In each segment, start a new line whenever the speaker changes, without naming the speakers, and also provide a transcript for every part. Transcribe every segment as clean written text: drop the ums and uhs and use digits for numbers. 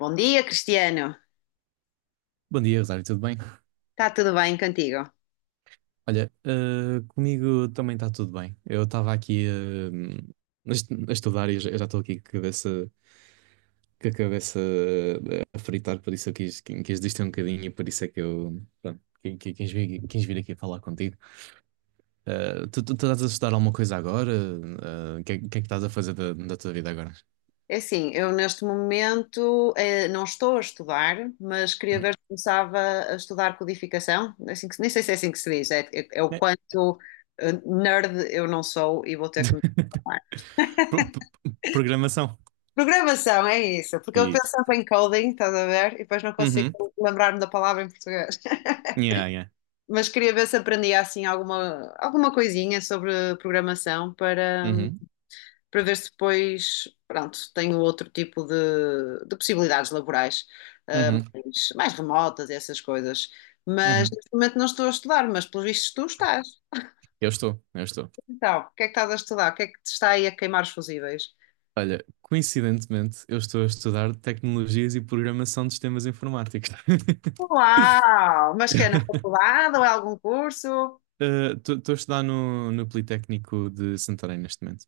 Bom dia, Cristiano.
Bom dia, Rosário, tudo bem?
Está tudo bem contigo?
Olha, comigo também está tudo bem. Eu estava aqui a estudar e eu já estou aqui com a cabeça, com a cabeça, a fritar, por isso eu quis distrair um bocadinho e por isso é que eu, pronto, quis vir aqui falar contigo. Tu estás a estudar alguma coisa agora? O que é que estás a fazer da tua vida agora?
É assim, eu neste momento não estou a estudar, mas queria
Uhum.
ver se começava a estudar codificação. Nem sei se é assim que se diz, é o
É.
quanto nerd eu não sou e vou ter que me transformar.
Pro- pro- Programação.
Programação, é isso, porque eu
Isso.
pensava em coding, estás a ver, e depois não consigo
Uhum.
lembrar-me da palavra em português.
Yeah, yeah.
Mas queria ver se aprendia assim alguma coisinha sobre programação para.
Uhum.
Para ver se depois, pronto, tenho outro tipo de possibilidades laborais, ah,
Uhum.
mais remotas, e essas coisas. Mas
Uhum.
neste momento não estou a estudar, mas pelos vistos tu estás.
Eu estou, eu estou.
Então, o que é que estás a estudar? O que é que te está aí a queimar os fusíveis?
Olha, coincidentemente, eu estou a estudar tecnologias e programação de sistemas informáticos.
Uau! Mas que é na faculdade ou é algum curso?
Estou a estudar no Politécnico de Santarém neste momento.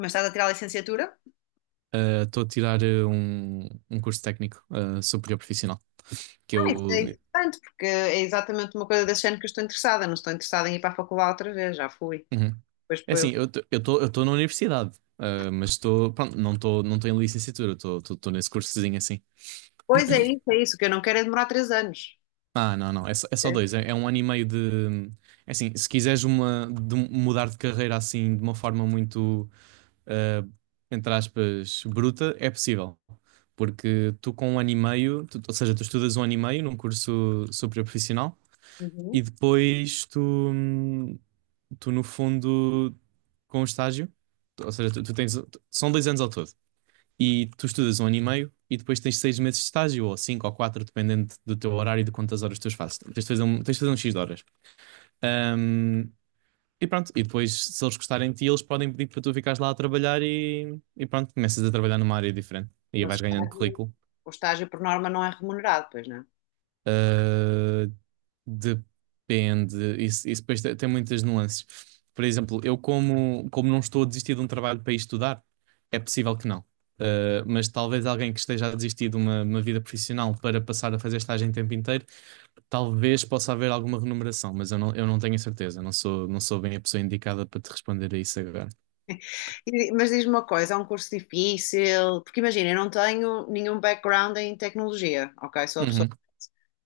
Mas estás a tirar a licenciatura?
Estou a tirar um curso técnico superior profissional, que
Ah, isso
eu...
é interessante, porque é exatamente uma coisa desse género que eu estou interessada. Não estou interessada em ir para a faculdade outra vez, já fui.
Uhum.
Pois,
É assim,
pois
eu estou na universidade, mas estou... Pronto, não tô em licenciatura, estou nesse cursozinho assim.
pois é isso, é isso. O que eu não quero é demorar 3 anos.
Ah, não, não, é só dois, é um ano e meio de... É assim, se quiseres de mudar de carreira assim de uma forma muito ah, entre aspas, bruta, é possível. Porque tu com um ano e meio, ou seja, tu estudas um ano e meio num curso superior profissional
É?
e depois hum, tu no fundo, com o estágio, ou seja, são 2 anos ao todo e tu estudas um ano e meio e depois tens 6 meses de estágio ou cinco ou quatro, dependendo do teu horário e de quantas horas tu fazes. Tens de fazer um X de horas. Hum, e pronto, e depois, se eles gostarem de ti, eles podem pedir para tu ficares lá a trabalhar e pronto, começas a trabalhar numa área diferente e aí
Mas
vais ganhando currículo.
o estágio, por norma não é remunerado, pois não?
Ah, depende, isso depois tem muitas nuances. Por exemplo, eu, como não estou a desistir de um trabalho para ir estudar, é possível que não. Ah, mas talvez alguém que esteja a desistir de uma vida profissional para passar a fazer estágio em tempo inteiro, talvez possa haver alguma remuneração, mas eu não tenho a certeza, não sou bem a pessoa indicada para te responder a isso agora.
Mas diz-me uma coisa, é um curso difícil, porque imagina, eu não tenho nenhum background em tecnologia, ok? Sou a pessoa,
Uhum.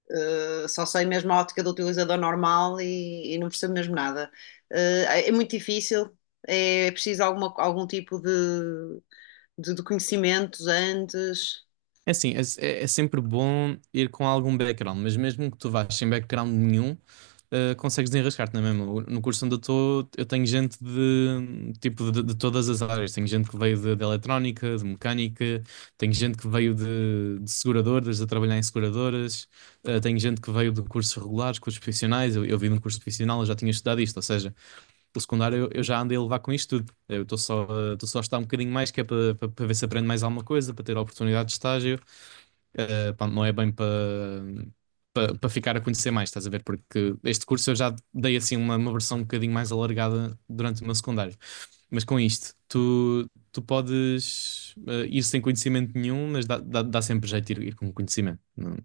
só sei mesmo a ótica do utilizador normal e não percebo mesmo nada. Eh, é muito difícil, é preciso algum tipo de conhecimentos antes.
É assim, é sempre bom ir com algum background, mas mesmo que tu vás sem background nenhum, consegues desenrascar-te na mesma. No curso onde eu estou, eu tenho gente de tipo de, todas as áreas. Tenho gente que veio de, eletrónica, de mecânica, tenho gente que veio de seguradoras, a trabalhar em seguradoras, tenho gente que veio de cursos regulares, cursos profissionais. Eu vim de um curso profissional, eu já tinha estudado isto, ou seja, pelo secundário eu já andei a levar com isto tudo. Eu estou só a estar um bocadinho mais, que é para para ver se aprendo mais alguma coisa, para ter a oportunidade de estágio. Pá, não é bem para para ficar a conhecer mais, estás a ver? Porque este curso eu já dei assim uma versão um bocadinho mais alargada durante o meu secundário. Mas com isto, tu podes ir sem conhecimento nenhum, mas dá sempre jeito ir com conhecimento.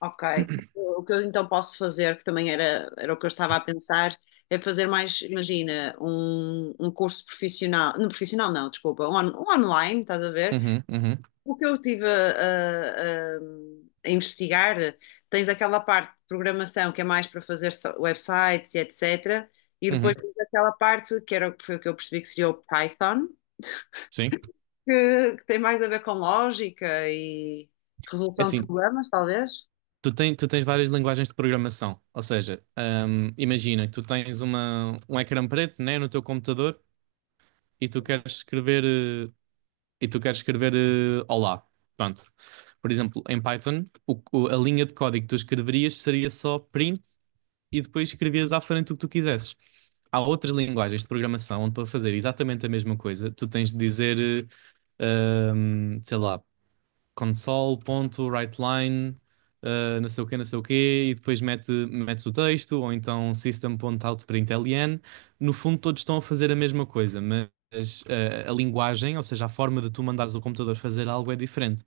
Ok. O que eu então posso fazer, que também era o que eu estava a pensar, é fazer mais, imagina, um curso profissional não, desculpa, um online, estás a ver?
Uhum, uhum,
O que eu estive investigar, tens aquela parte de programação que é mais para fazer websites e etc. E depois
uhum.
tens aquela parte que era, o que foi o que eu percebi que seria o Python,
Sim.
que tem mais a ver com lógica e
É
resolução de
assim,
problemas, talvez.
tu tens várias linguagens de programação, ou seja, imagina que tu tens um ecrã preto, né, no teu computador e tu queres escrever eh, e tu queres escrever eh, olá, pronto. Por exemplo, em Python, a linha de código que tu escreverias seria só print e depois escrevias à frente o que tu quisesses. Há outras linguagens de programação onde para fazer exatamente a mesma coisa, tu tens de dizer, sei lá console.writeline, não sei o quê, não sei o quê, e depois metes o texto, ou então system.out.println. No fundo, todos estão a fazer a mesma coisa, mas a linguagem, ou seja, a forma de tu mandares o computador fazer algo é diferente.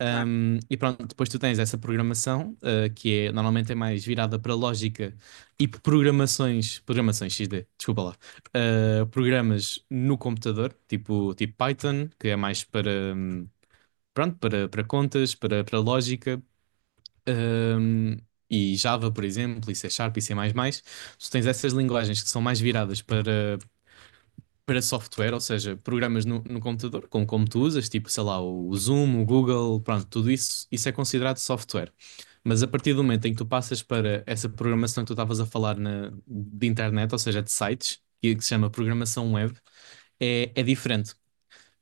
E pronto, depois tu tens essa programação, normalmente é mais virada para lógica e programações XD, desculpa lá, programas no computador, tipo, Python, que é mais para, um, pronto, para, para, contas, para lógica, hum, e Java, por exemplo, e C Sharp e C++, tu tens essas linguagens que são mais viradas para, para software, ou seja, programas no computador, como tu usas, tipo, sei lá, o Zoom, o Google, pronto, tudo isso, isso é considerado software. Mas a partir do momento em que tu passas para essa programação que tu estavas a falar de internet, ou seja, de sites, que se chama programação web, é diferente.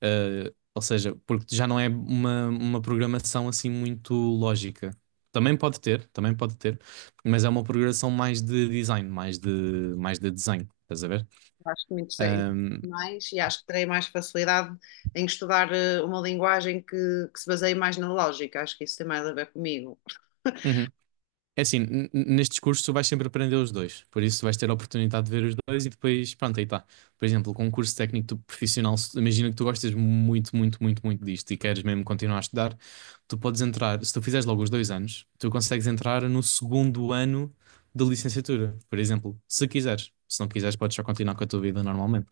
Ou seja, porque já não é uma programação assim muito lógica. Também pode ter, mas é uma programação mais de design, mais de desenho, estás a ver?
Acho que me interessei
Um,
mais e acho que terei mais facilidade em estudar uma linguagem que se baseie mais na lógica. Acho que isso tem mais a ver comigo.
uhum. É assim, nestes cursos tu vais sempre aprender os dois, por isso vais ter a oportunidade de ver os dois e depois, pronto, aí está. Por exemplo, com um curso técnico profissional, imagina que tu gostas muito, muito, muito, muito disto e queres mesmo continuar a estudar, tu podes entrar, se tu fizeres logo os 2 anos, tu consegues entrar no segundo ano da licenciatura, por exemplo, se quiseres. Se não quiseres, podes só continuar com a tua vida normalmente.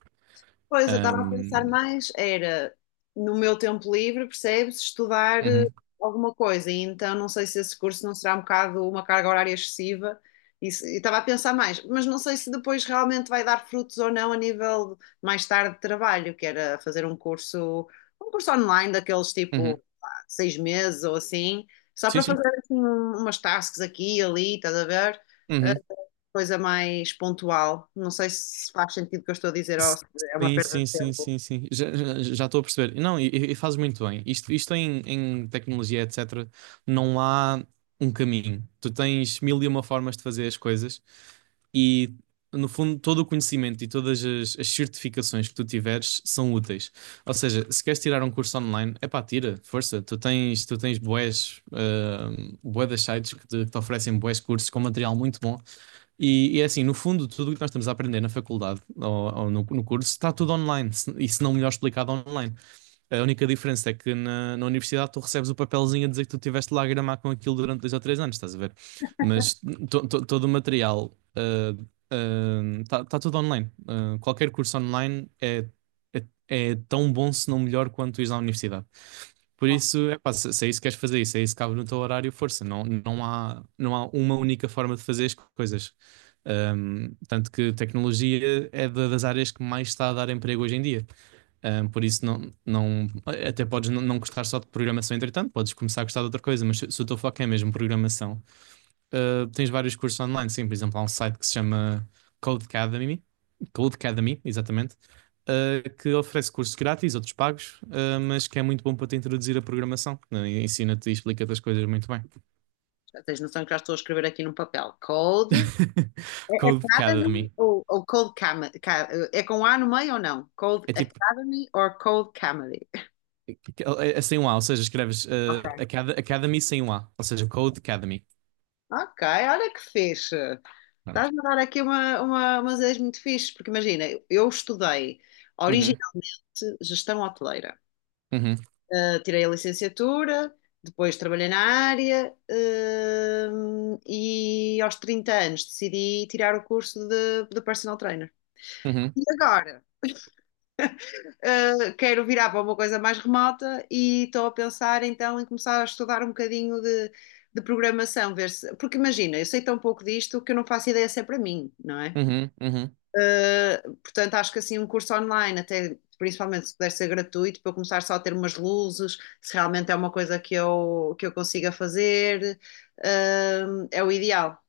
Pois, eu estava a pensar
Ahm,
mais, era no meu tempo livre, percebes, estudar
uhum,
alguma coisa, e então não sei se esse curso não será um bocado uma carga horária excessiva, e se- e estava a pensar mais, mas não sei se depois realmente vai dar frutos ou não a nível de- mais tarde de trabalho, que era fazer um curso online daqueles
uhum.
tipo pá, 6 meses ou assim, só
Sim,
para
sim.
fazer assim umas tasks aqui e ali, estás a ver?
Uhum.
Coisa mais pontual. Não sei se faz sentido o que eu estou a dizer ou se é uma
Sim,
perda
sim,
de
sim,
tempo.
sim, sim. Já, já, já estou a perceber. Não, e fazes muito bem. Isto em tecnologia, etc., não há um caminho. Tu tens mil e uma formas de fazer as coisas e, no fundo, todo o conhecimento e todas as certificações que tu tiveres são úteis. Ou seja, se queres tirar um curso online, epá, tira, força. Tu tens bués, bué das sites que te, oferecem bués cursos com material muito bom e é assim, no fundo, tudo o que nós estamos a aprender na faculdade ou no curso está tudo online, e se não melhor explicado online. A única diferença é que na universidade tu recebes o papelzinho a dizer que tu estiveste lá a gramar com aquilo durante 2 ou 3 anos, estás a ver? Mas todo o material está tudo online. Ah, qualquer curso online é tão bom, se não melhor, quanto ires à universidade. Por
Não,
isso, epá, se é isso que queres fazer, isso é isso que cabe no teu horário, força. Não, não há uma única forma de fazer as coisas. Tanto que tecnologia é das áreas que mais está a dar emprego hoje em dia. Por isso, não, não, até podes não gostar só de programação, entretanto, podes começar a gostar de outra coisa, mas se o teu foco é mesmo programação, tens vários cursos online. Sim, por exemplo, há um site que se chama Codecademy, Codecademy, exatamente, que oferece cursos grátis, outros pagos, mas que é muito bom para te introduzir a programação. Ensina-te e explica-te as coisas muito bem.
já tens noção que já estou a escrever aqui num papel. Cold É Academy
Codecademy.
ou Cold Comedy? É com A no meio ou não? Cold
É tipo
Academy ou Cold Comedy?
É, é sem um A, ou seja, escreves
Ok.
Academy sem um A, ou seja, Code Academy.
Ok, olha que fixe.
Pronto.
Estás-me a dar aqui umas ideias muito fixe, porque imagina, eu estudei
Uhum,
originalmente gestão hoteleira.
uhum,
Tirei a licenciatura, depois trabalhei na área, e aos 30 anos decidi tirar o curso de personal trainer.
uhum,
E agora? Quero virar para uma coisa mais remota e estou a pensar então em começar a estudar um bocadinho de programação, ver se. Porque imagina, eu sei tão pouco disto que eu não faço ideia se é para mim, não é?
uhum, uhum.
Portanto, acho que assim um curso online, até principalmente se puder ser gratuito, para eu começar só a ter umas luzes, se realmente é uma coisa que que eu consiga fazer, é o ideal.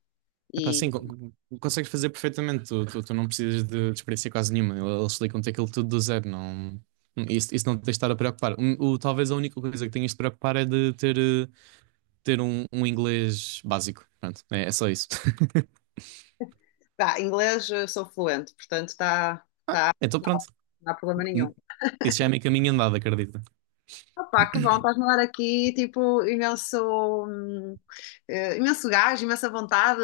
Epá, sim,
E
consegues fazer perfeitamente, tu não precisas de, experiência quase nenhuma, eles explicam-te aquilo tudo do zero, não... Isso não te tens de estar a preocupar. Talvez a única coisa que tenhas de preocupar é de ter, ter um inglês básico. Pronto, é só isso.
pá, inglês eu sou fluente, portanto tá
Ah, então pronto.
não há problema
hum,
nenhum.
Isso já é meio caminho andado, acredita.
Opa, que bom, estás-me a dar aqui tipo imenso, eh, imenso gás, imensa vontade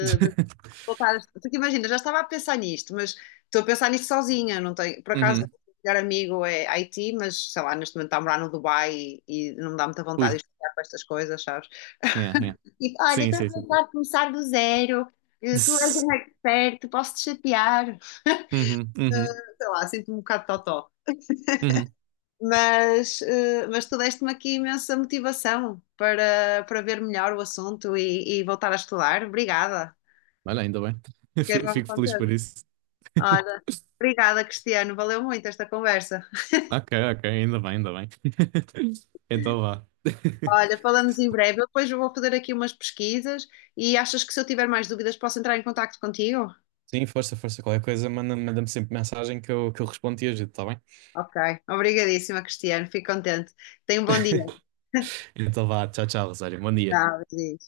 voltar. Porque imagina, já estava a pensar nisto, mas estou a pensar nisto sozinha, não tenho, por acaso, o
Uhum.
meu melhor amigo é Haiti, mas sei lá, neste momento está a morar no Dubai e não me dá muita vontade
Ui,
de estudar para estas coisas, sabes?
yeah, yeah.
E olha,
Sim,
estou a
sim, sim. Sim.
pensar em começar do zero, eh, tu és
Zzz.
um expert, posso-te chatear.
Uhum, uhum,
Sei lá, sinto-me um bocado totó.
uhum.
Mas, eh, mas tu deste-me aqui imensa motivação para ver melhor o assunto e voltar a estudar. Obrigada.
Olha, ainda bem.
Fiquei bem
Fico feliz por
contente.
isso.
Olha, obrigada, Cristiano. Valeu muito esta conversa.
Ok, ok, ainda bem, ainda bem. Então vá.
Olha, falamos em breve. Eu depois vou fazer aqui umas pesquisas e achas que se eu tiver mais dúvidas posso entrar em contacto contigo?
Sim, força, força. Qualquer coisa, manda-me sempre mensagem que eu respondo e ajudo, tá bem?
Ok, obrigadíssima, Cristiano. Fico contente. Tenha um bom dia.
Então vá, tchau, tchau, Rosário. Bom dia.
Tchau, beijinho.